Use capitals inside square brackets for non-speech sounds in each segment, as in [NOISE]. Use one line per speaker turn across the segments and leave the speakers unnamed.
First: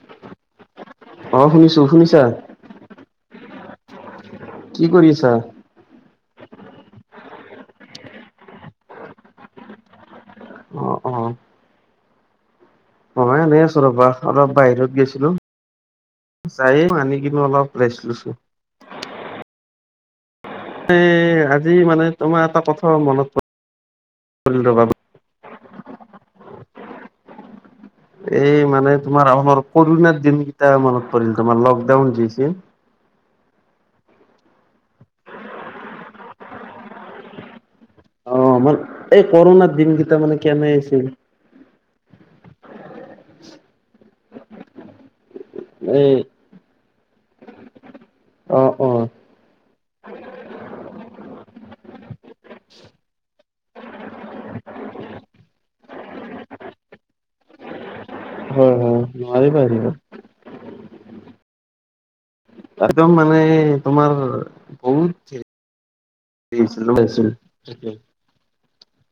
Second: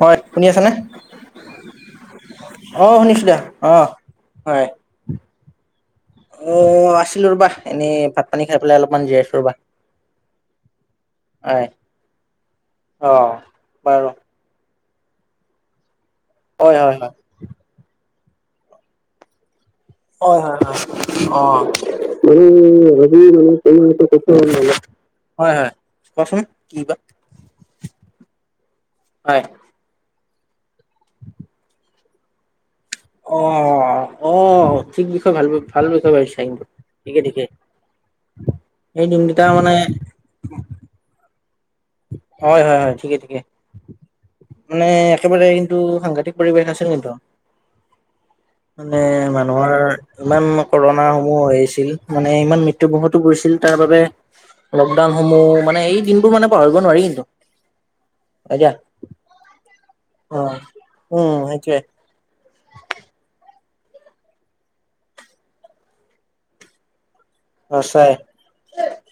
হয় শুনি আছা নে,
অ শুনিছো শুনিছা
অ' শুনিছো দিয়া অ হয়
কি কৰি আছা?
অ' আছিলো ৰবা এনেই ভাত পানী খাই পেলাই অলপমান জীৰাই আছো ৰবা।
অ', অ।
হয়। অ'
ময় এনেই আছো ৰবা
বাৰু
অলপ বাহিৰত গৈছিলো।
হয় হয় হয়
[UNINTELLIGIBLE] অলপ ৰেছ লয়চো।
অ', হয়,
এ আজি মানে তোমাৰ এটা কথা
হয়-হয়।
মনত পৰিল ৰবা
[UNINTELLIGIBLE] হয়, হয় কোৱাচোন কি বা?
এই মানে তোমাৰ
হয়।
আমাৰ কৰোণাৰ দিনগিটা মনত পৰিল তোমাৰ লকডাউন যি আছিল।
অ', অ, ঠিক বিষয়ে ভাল ভাল বিষয় ভাবিছা কিন্তু ঠিকে ঠিকে।
অ', মানে
সেই
এই
দিনকেইটা মানে
কৰোণাৰ দিনগিটা মানে কেনে আছিল।
হয়, হয়-হয় ঠিকে ঠিকে মানে একেবাৰে কিন্তু
এই
সাংঘাতিক পৰিৱেশ আছিল কিনতো।
অ অ
মানে মানুহৰ ইমান কৰনা [UNINTELLIGIBLE] আহিছিল মানে ইমান মৃত্যুৰ মোখত পৰিছিল। তাৰ বাবে লকডাউনসমূহ মানে এই দিনবোৰ মানে পাহৰিব নোৱাৰি কিন্তু।
হয় হয়
[UNINTELLIGIBLE] অ',
নোৱাৰিবা আহিব
অ', সেইটোয়ে।
একদম মানে তোমাৰ বহুত। [UNINTELLIGIBLE]
আছাই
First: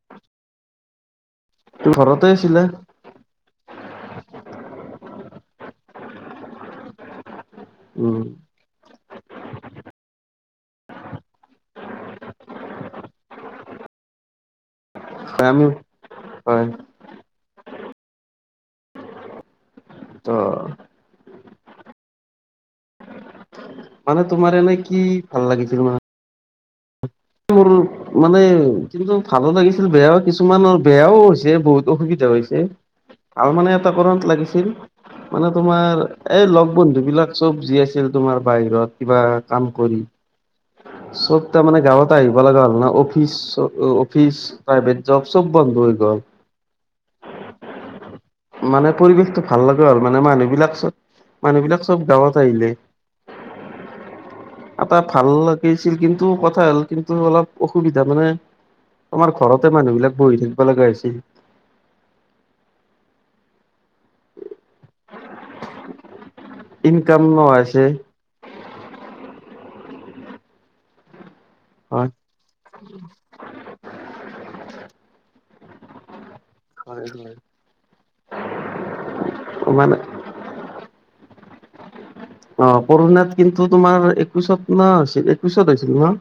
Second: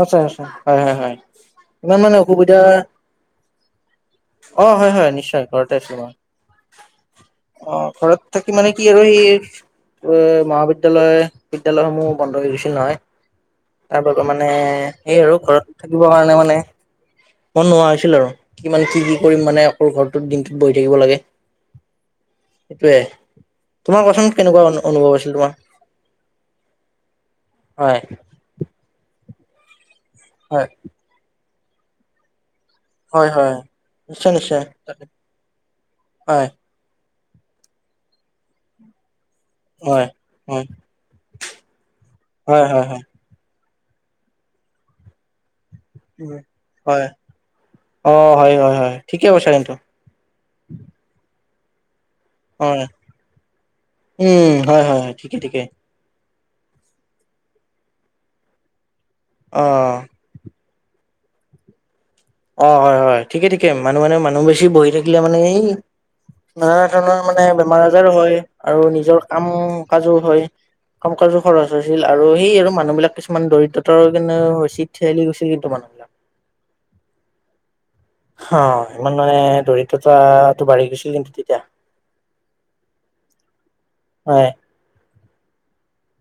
আছাই আ হয় হয় হয়
তুমি
ইমান মানে
ঘৰতে
অসুবিধা
আছিলা
অ হয় হয় নিশ্চয় ঘৰতে আছো মই অ ঘৰত
উম
থাকি মানে কি আৰু সেই এ মহাবিদ্যালয় বিদ্যালয়সমূহ বন্ধ হৈ গৈছিল নহয় তাৰ বাবে মানে সেয়ে আৰু
হয় আমি
ঘৰত থাকিবৰ কাৰণে মানে
হয়
মন নোৱা হৈছিল আৰু কিমান কি কি কৰিম মানে ঘৰটোত
অ
দিনটোত বহি থাকিব লাগে সেইটোৱে তোমাৰ
মানে
কচোন কেনেকুৱা
এনে কি
অনুভৱ আছিল
ভাল
তোমাৰ
লাগিছিল মানে মোৰ
হয়
মানে কিন্তু ভালো লাগিছিল বেয়াও কিছুমান
হয়
আৰু বেয়াও হৈছিল হৈছে বহুত অসুবিধা হৈছে
হয় হয়
ভাল মানে এটা কৰত
নিশ্চয় নিশ্চয়
লাগিছিল মানে তোমাৰ এই
হয়
লগ বন্ধু বিলাক চব যি আছিল তোমাৰ বাহিৰত কিবা কাম কৰি
হয় হয়
চব তাৰ মানে গাঁৱত [UNINTELLIGIBLE]
হয় হয় হয় উম। হয় অ হয়
[UNINTELLIGIBLE]
হয়
মানে
হয় ঠিকে
পৰিৱেশটো
কৈছা
ভাল
কিন্তু
লগা আৰু মানে মানুহ বিলাক চব মানুহ বিলাক চব গাঁৱত আহিলে
হয় উম হয়
এটা
হয় হয়
ভাল
ঠিকে ঠিকে
লাগিছিল কিন্তু টো কথা হ'ল কিন্তু অলপ অসুবিধা মানে আমাৰ
অ
ঘৰতে মানুহ বিলাক বহি থাকে লগা হৈছিল
অ হয় হয় ঠিকে ঠিকে মানুহ মানে মানুহ বেছি বহি থাকিলে মানে এই নানা ধৰণৰ
ইনকাম
মানে
নোহোৱা
বেমাৰ
হৈছে
আজাৰো হয় আৰু নিজৰ কাম কাজো হয় কাম কাজো খৰচ হৈছিল
হয়।
আৰু সেইয়ে আৰু মানুহ বিলাক কিছুমান দৰিদ্ৰতাৰ পিনে ঠেলি গৈছিল [UNINTELLIGIBLE]
হয়
অ ইমান মানে
মানে
দৰিদ্ৰতাটো বাঢ়ি গৈছিলে নেকি
অ কৰোনাত কিন্তু তোমাৰ
হয়।
একৈশত ন হৈছিল একৈশত হৈছিল নহ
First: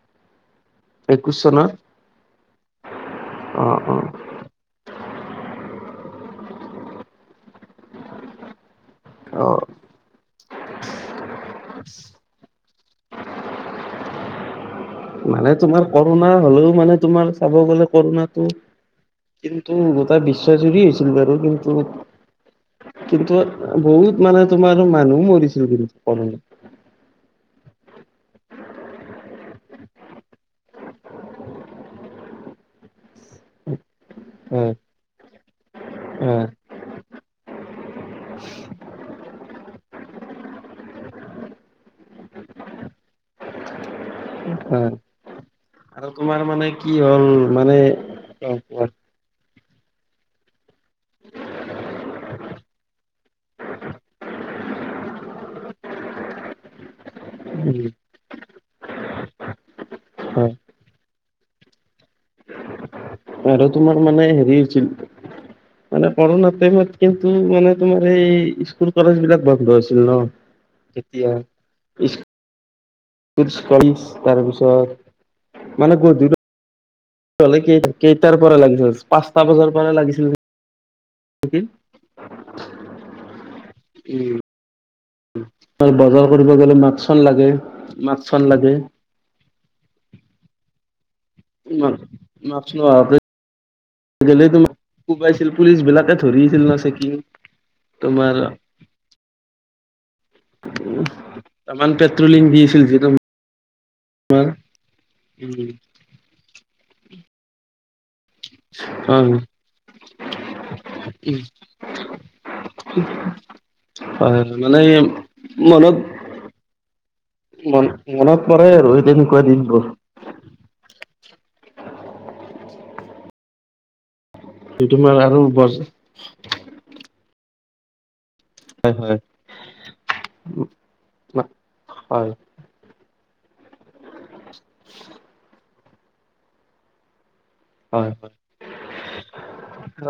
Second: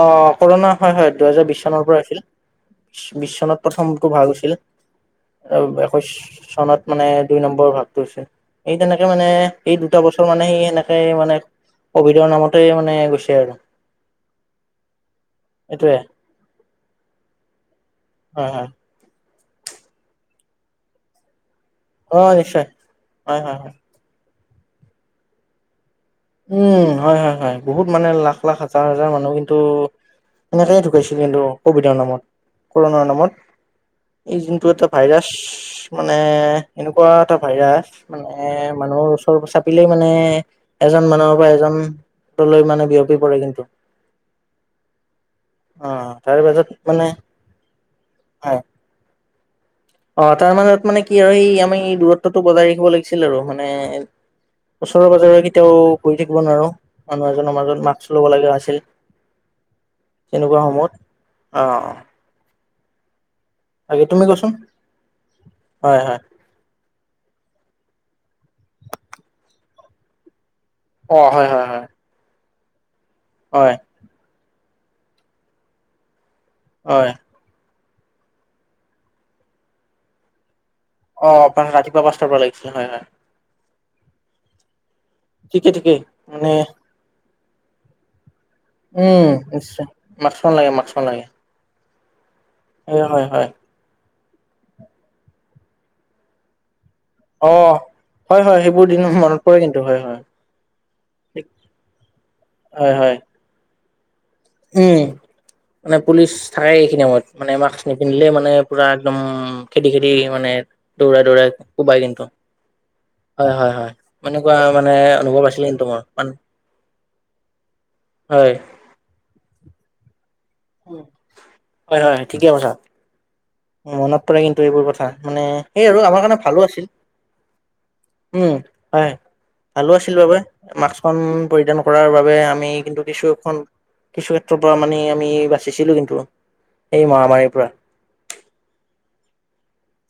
অ কৰোণা হয় হয় দুহেজাৰ বিশ চনৰ পৰা হৈছিল বিশ
অ
চনত
অ
প্ৰথমটো ভাগ হৈছিল একৈশ চনত মানে দুই নম্বৰৰ ভাগটো হৈছে এই তেনেকে মানে
অ
এই দুটা বছৰ মানে সি সেনেকে মানে কভিডৰ নামত মানে গৈছে আৰু
মানে তোমাৰ
এইটোয়ে
কৰোণা হলেও মানে তোমাৰ চাব গলে কৰোণাটো
হয় হয়
কিন্তু গোটেই বিশ্বজুৰি হৈছিল বাৰু কিন্তু
অ', নিশ্চয়
কিন্তু
হয় হয় হয়।
বহুত মানে তোমাৰো মানুহো মৰিছিল কিন্তু কৰোণাত
উম হয় হয় হয় বহুত মানে লাখ লাখ হাজাৰ হাজাৰ মানুহ কিন্তু এনেকেইে ঢুকাইছিল কিন্তু কভিডৰ নামত কৰোণাৰ নামত
অ
এই যোনটো এটা ভাইৰাছ মানে
হয়
এনেকুৱা এটা ভাইৰাছ মানে মানুহৰ ওচৰ চাপিলেই মানে এজন মানুহৰ পৰা এজনলৈ মানে বিয়পি পৰে কিন্তু
অ
অ
আৰু
তাৰ
তোমাৰ
পাছত
মানে কি হ'ল মানে অ
হয়
ক
অ তাৰ মাজত মানে কি আৰু এই আমি দূৰত্বটো বজাই ৰাখিব লাগিছিল আৰু মানে ওচৰে পাজৰে কেতিয়াও বহি থাকিব নোৱাৰো মানুহ এজনৰ মাজত
উম
মাস্ক লব লগা আছিল
হয়
তেনেকুৱা সময়ত অ অ
আৰু তোমাৰ মানে
কোৱাচোন
হেৰি হৈছিল
হয়
মানে
হয়
কৰোনাতে মই কিন্তু মানে তোমাৰ এই স্কুল কলেজ বিলাক বন্ধ আছিল ন
অ
যেতিয়া
হয় হয় হয়
ইছ
হয়
[UNINTELLIGIBLE]
হয়
কেই-কেই কেইটাৰ পৰা লাগিছিল? পাঁচটা বজাৰ পৰা লাগিছিল।
অ',
নেকি।
আপোনাক ৰাতিপুৱা পাঁচটাৰ পৰা লাগিছিলে। হয়, হয়। ঠিকে
উ'ম।
ঠিকেই
বজাৰ
মানে
কৰিব গলে মাক্সখন লাগে। মাক্স
উ'ম। নিশ্চয়! মাক্সখন লাগে, মাক্সখন লাগে।
মাক্স
হয়,
নোহোৱাকে
হয়, হয়
গ'লে তোমাক কোবাই ছিল। পুলিচ বিলাকে ধৰি আছিল ন চেকিং।
অ',
তোমাৰ
হয়, হয়। সেইবোৰ দিন মনত পৰে কিন্তু হয়, হয়।
উ'ম
ঠিক,
তামাম পেট্ৰলিং দি আছিল
হয়,
যি।
হয় উ'ম। মানে পুলিচ থাকে। এইখিনি সময়ত মানে আমাক নিপিন্ধিলে মানে পুৰা একদম
অ
খেদি খেদি মানে দৌৰাই
হয়
দৌৰা কোবাই কিন্তু হয়, হয়, হয়। এনেকুৱা মানে অনুভৱ আছিলে কিন্তু
মনত
মোৰ।
মন মনত
হয়।
পৰে আৰু সেই তেনেকুৱা দিন বোৰ।
হয়, হয় ঠিকে কৈছা। মনত পৰে কিন্তু এইবোৰ কথা
তোমাৰ আৰু
মানে।
বজ
সেই আৰু
হয়
আৰু আমাৰ কাৰণে ভালো আছিল। উ'ম, হয়। ভালো আছিল বাবে মাস্কখন পৰিধান কৰাৰ
হয়
বাবে আমি কিন্তু কিছু কিছু ক্ষেত্ৰৰ পৰা মানে আমি বাচিছিলো কিন্তু এই মহামাৰীৰ পৰা
হয়, হয়।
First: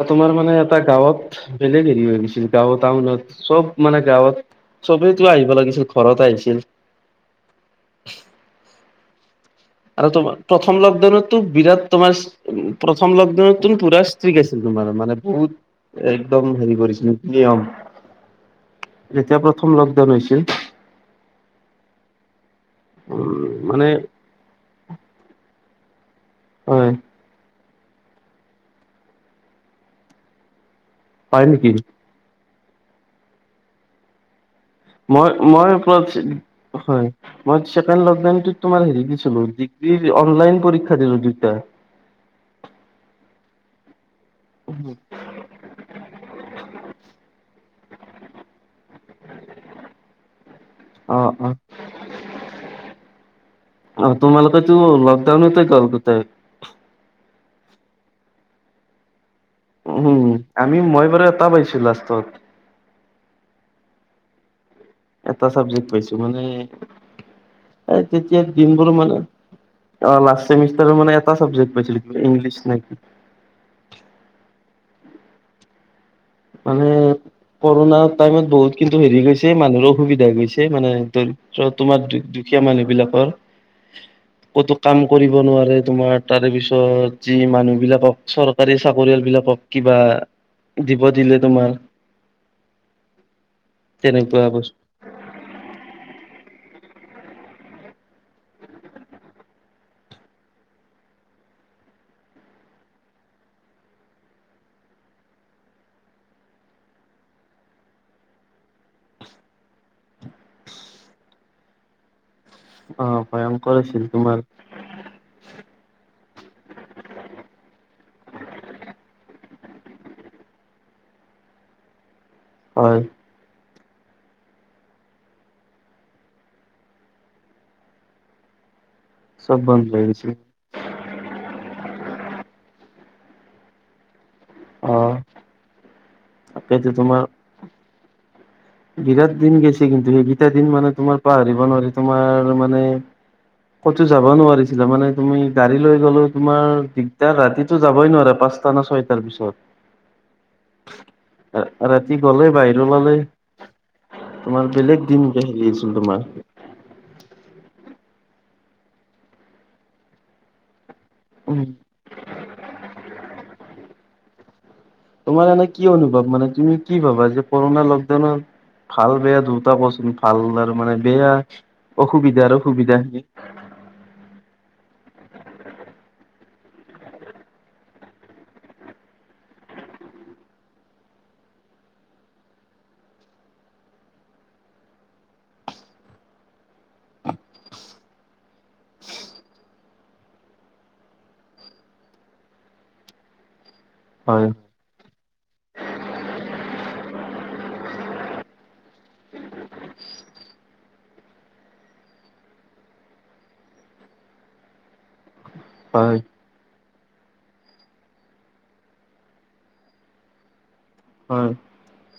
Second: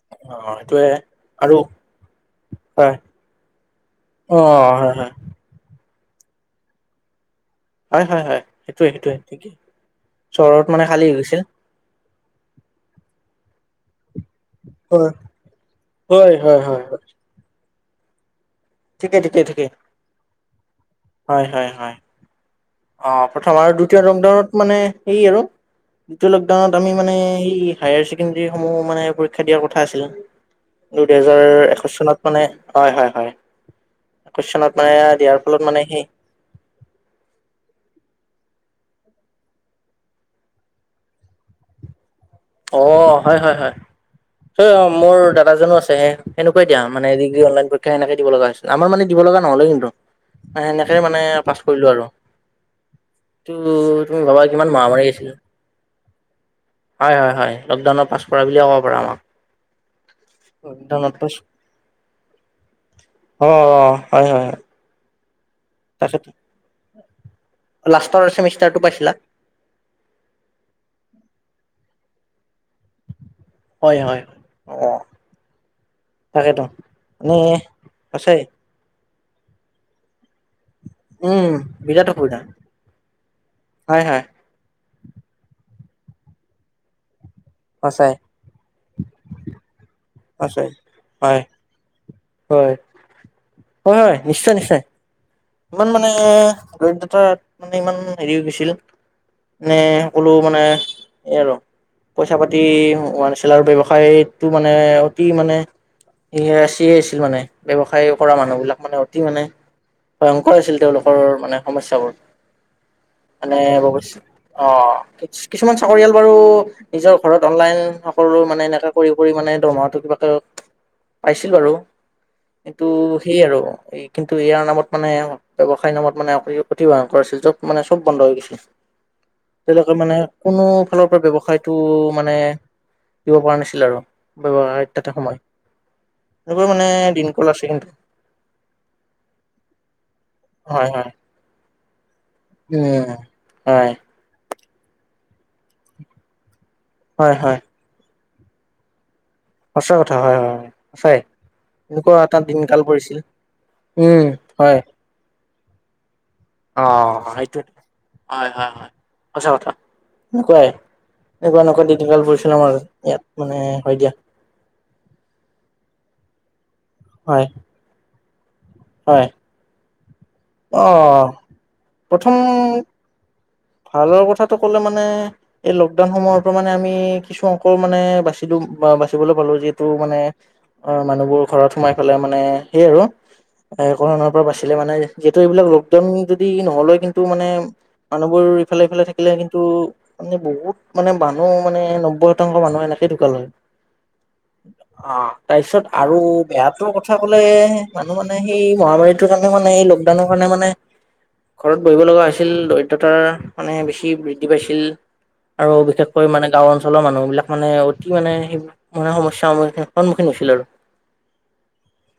তোমাৰ
অ
মানে এটা
সেইটোৱে
গাঁৱত
আৰু
বেলেগ হেৰি হৈ গৈছিল। গাঁওত,
হয়
টাউনত চব। মানে
অ
গাঁৱত
হয় হয়
সবেইতো আহিব লাগিছিল, ঘৰত আহিছিল।
হয়, হয়, হয়। সেইটোৱে- সেইটোৱে। ঠিকেই
আৰু তোমাৰ
চহৰত
প্ৰথম
মানে খালী হৈ
লকডাউনতো
গৈছিল
বিৰাট তোমাৰ উ প্ৰথম লকডাউনতো পুৰা স্ত্ৰীক আছিল। তোমাৰ
হয়
মানে বহুত
হয়
একদম
হয়
হেৰি
হয় হয়
কৰিছিল নিয়ম
ঠিকে
যেতিয়া
ঠিকে ঠিকে
প্ৰথম লকডাউন হৈছিল।
হয় হয় হয় অ',
উম
প্ৰথম আৰু
মানে
দ্বিতীয় লকডাউনত মানে সেই আৰু দ্বিতীয়টো লকডাউনত
হয়
আমি মানে সেই হায়াৰ ছেকেণ্ডৰীসমূহ মানে পৰীক্ষা দিয়াৰ কথা আছিল।
হয় নেকি?
দুহেজাৰ একৈছ চনত মানে হয়, হয়, হয়। একৈশ চনত মানে
মই,
দিয়াৰ ফলত
মই
মানে সেই
হয়, মই চেকেণ্ড লকডাউনটোত তোমাৰ হেৰি দিছিলো ডিগ্ৰি অনলাইন পৰীক্ষা দিলো দুটা।
অ', হয়, হয়, হয় তই অ', মোৰ দাদাজনো আছে। সেনেকুৱাই দিয়া মানে। অনলাইন পৰীক্ষা সেনেকে দিব লগা হৈছিল। আমাৰ মানে দিব লগা নহলে কিন্তু। সেনেকে মানে
অ' অ'
পাছ কৰিলো আৰু ত,
অ'
তুমি ভাবা কিমান
তোমালোকেতো
মহামাৰি আছিল।
লকডাউনতে গ'ল গোটেই।
হয়, হয়। লকডাউনৰ পাছ বুলিয়ে ক'ব পাৰা আমাক।
উ'ম। আমি মই
লকডাউনত
বাৰু
পাছ
এটা পাইছো লাষ্টত।
হয়, হয়, হয়।
এটা চাবজেক্ট পাইছো
তাকেতো
মানে
লাষ্টৰ
তেতিয়া
চেমিষ্টাৰটো
দিনবোৰ
পাইছিলা
মানে লাষ্ট চেমিষ্টাৰ মানে এটা চাব্জেকট পাইছিলো। ইংলিছ না কি?
হয়, হয়। অ'। তাকেতো
মানে
মানে
কৰোণাৰ
সঁচাই
টাইমত বহুত কিন্তু হেৰি গৈছে। মানুহৰো অসুবিধা গৈছে। মানে
উম
দৰিদ্ৰ তোমাৰ
বিৰাট অসুবিধা
দুখীয়া মানুহ বিলাকৰ।
হয় হয়
ক'তো কাম কৰিব নোৱাৰে। তোমাৰ তাৰে পিছত যি মানুহ
সঁচাই
বিলাকক চৰকাৰী চাকৰিয়াল বিলাকক কিবা
আছে।
বা দিলে তোমাৰ।
হয়, হয়, হয়।
তেনেকুৱা
নিশ্চয়,
বস্তু
নিশ্চয়। ইমান মানে দৰিদ্ৰতা মানে ইমান হেৰি হৈ গৈছিল। নে সকলো মানে এই আৰু পইচা -পাতি হোৱা নাছিল। ব্যৱসায়টো মানে অতি মানে। স চিয়ে আছিল মানে ব্যৱসায় কৰা মানুহবিলাক মানে অতি মানে ভয়ংকৰ হৈ আছিল তেওলোকৰ মানে সমস্যাবোৰ।
অ',
মানে
ভয়ংকৰ আছিল তোমাৰ
অ, কিছুমান চাকৰিয়াল বাৰু নিজৰ ঘৰত অনলাইন সকল মানে এনেকা কৰি - কৰি মানে দৰমহাটো কিবাকিব পাইছিল বাৰু কিন্তু
হয়
সেয় আৰু এই কিন্তু ইয়াৰ নামত মানে ব্যেৱসায়ৰ নামত মানেভন কৰাছিল যব মানে চব বন্ধ হৈ গৈছিল।
চব বন্ধ
তেওলোকে
হৈ
মানে
গৈছিল
কোনো ফালৰ পৰা ব্যৱসায় টো মানে দিব পৰা নাছিল আৰু ব্যেৱসায়
অ
তাতে সময় এনেকুৱা মানে
তাকেতো তোমাৰ
দিন কল আছে কিন্তু।
বিৰাট দিন গেছে কিন্তু সেইকেইটা দিন
হয়
মানে
হয়
তোমাৰ পাহৰিব নোৱাৰি। তোমাৰ মানে
উম। হয়
ক'তো যাব নোৱাৰিছিলা মানে তুমি গাড়ী লৈ গলেও তোমাৰ দিগদাৰ
হয়
ৰাতিতো যাবই নোৱাৰে পাচটা ন ছয়টা
সচা কথা হয় - হয় সচাই
ৰাতি
এনেকুৱা এটা
গ'লে বাহিৰ
দিনকাল
ওলালে
পৰিছিল। উম,
তোমাৰ
হয়।
বেলেগ দিন হেৰি আছিল তোমাৰ
অ, সেইটো হয়- হয় -হয় সচা কথা। এনেকুৱা-
উম
এনেকুৱা দিনকাল পৰিছিল আৰু ইয়াত, মানে হয় দিয়া।
তোমাৰ এনে কি অনুভৱ? মানে তুমি কি ভাবা
হয়
যে কৰোণা লকডাউন ভাল
হয়
বেয়া দুটা কওচোন ভাল আৰু
অ
মানে বেয়া অসুবিধা আৰু
প্ৰথম
সুবিধা।
ভালৰ কথাটো কলে মানে এই লকডাউন সময়তো মানে আমি কিছু অংকৰ মানে বাছি দিও। বাচিবলৈ পালো যিহেতু মানে অ, মানুহবোৰ ঘৰত সোমাই পেলাই মানে সেইয় আৰু একো ধৰণৰ পৰা বাচিলে মানে যিহেতু এইবিলাক লকডাউন যদি নহল হৈ কিন্তু মানে মানুহবোৰ ইফালে- ইফালে থাকিলে কিন্তু মানে বহুত মানে মানুহ মানে নব্বৈ শতাংশ মানুহ এনেকে ঢুকালে হয়।
হয়।
তাৰপিছত আৰু বেয়াটোৰ কথা ক'লে মানুহ মানে সেই মহামাৰীটোৰ কাৰণে মানে এই লকডাউনৰ কাৰণে মানে ঘৰত বহিব লগা হৈছিল দৰিদ্ৰতাৰ মানে বেছি বৃদ্ধি পাইছিল। আৰু
হয়
বিশেষকৈ মানে গাওৰ অঞ্চলৰ মানুহ বিলাক মানে অতি মানে সেই মানে সমস্যাৰ সন্মুখীন হৈছিল।
হয়।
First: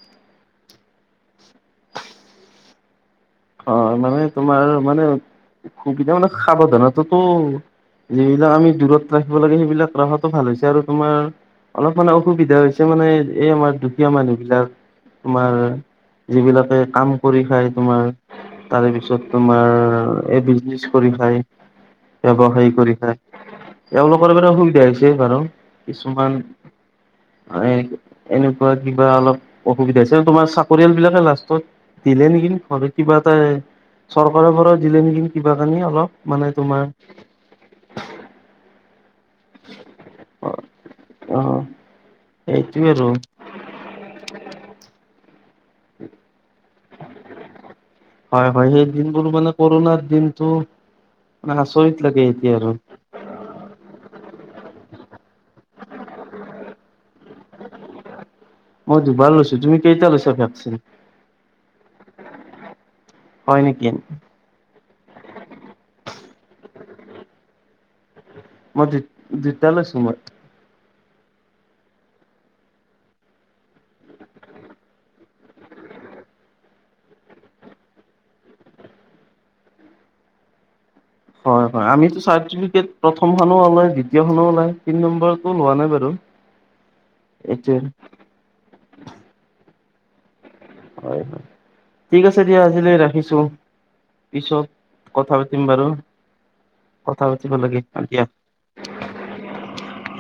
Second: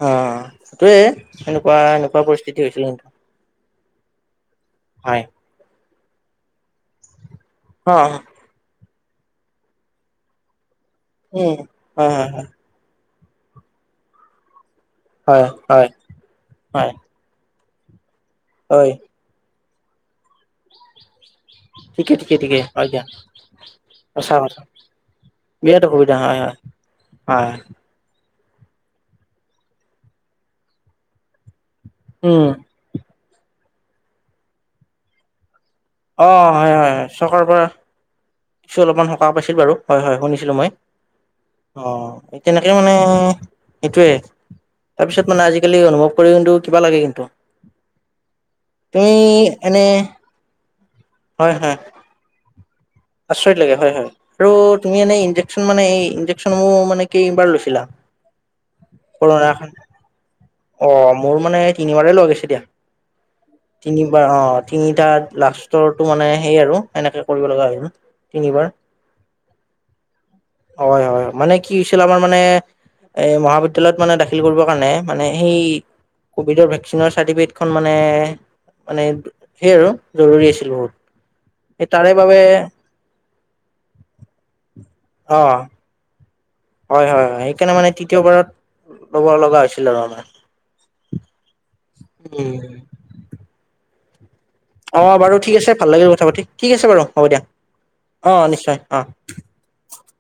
আহ সেইটোৱেই এনেকুৱা -এনেকুৱা পৰিস্থিতি হৈছিল আৰু
অ মানে তোমাৰ মানে সুবিধা মানে সাৱধানটো
অ
যিবিলাক আমি দূৰত ৰাখিব লাগে সেইবিলাক ৰখো ভাল হৈছে আৰু। তোমাৰ
উম
অলপ
হয়
মানে
হয়
অসুবিধা হৈছে মানে এই আমাৰ দুখীয়া মানুহ বিলাক
হয়
তোমাৰ
হয় হয়
যিবিলাকে
হয়
কাম কৰি খাই তোমাৰ তাৰে
হয়
পিছত তোমাৰ এই বিজনেচ কৰি খায়
ঠিকে ঠিকে ঠিকে
ব্যৱসায়
হয়
কৰি
দিয়া
খায়। এলোকৰ
সঁচা
বাবে
কথা
সুবিধা হৈছে বাৰু
বিৰাট অসুবিধা
কিছুমান
হয় হয় হয়
এনেকুৱা কিবা অলপ অসুবিধা হৈছে তোমাৰ চাকৰিয়াল বিলাকে লাষ্টত দিলে
উম
নেকি ঘৰ কিবা এটা চৰকাৰৰ ঘৰত দিলে নেকি কিবা। আনি
অ
অলপ মানে
হয়
তোমাৰ
হয় হয় চৰকাৰৰ পৰা কিছু অলপমান পাইছিল বাৰু হয় -হয় শুনিছিলো মই। অ, তেনেকে
সেইটোৱে
মানে
আৰু
সেইটোৱে তাৰপিছত মানে আজিকালি অনুভৱ কৰি কিন্তু কিবা লাগে কিন্তু
হয় হয় সেই
তুমি
দিনবোৰ মানে
এনে
কৰোণাৰ দিনটো
হয় -
মানে
হয়
আচৰিত লাগে এতিয়া আৰু
আচৰিত লাগে। হয় তুমি এনে মোৰ মানে এই ইনজেকচন মোৰ মানে কি বাৰ লৈছিলা।
মই দুবাৰ লৈছো তুমি কেইটা লৈছা ভেকচিন
অ, মোৰ মানে তিনিবাৰে লৈ গৈছে দিয়া।
হয় নেকি
তিনিবাৰ অ, তিনিটা লাষ্টৰটো মানে সেই আৰু এনেকে কৰিব লগা হৈ
মই দুটা লৈছো মই।
হয়- হয় মানে কি হৈছিল আমাৰ মানে, এই মহাবিদ্যালয়ত মানে দাখিল কৰিবৰ কাৰণে মানে সেই ক'ভিডৰ ভেকচিনৰ চাৰ্টিফিকেটখন মানে- মানে সেই আৰু জৰুৰী আছিল বহুত।
হয়- হয়
সেই তাৰে
আমিটো
বাবে
চাৰ্টিফিকেট প্ৰথমো ওলাই দ্বিতীয়খনো ওলাই তিনি নম্বৰ
অ'
লোৱা নাই বাৰু
হয়- হয় -হয় সেইকাৰণে
এইটোৱে
মানে তৃতীয়বাৰত ল'ব লগা হৈছিল আৰু আৰু
হয় হয় ঠিক আছে দিয়া আজিলৈ ৰাখিছো। পিছত
অঁ
কথা
বাৰু ঠিক
পাতিম
আছে। ভাল লাগিল কথা পাতি ঠিক আছে বাৰু
কথা
হ'ব দিয়া
পাতিব লাগে দিয়া।
অঁ, নিশ্চয় অঁ।
[INAUDIBLE]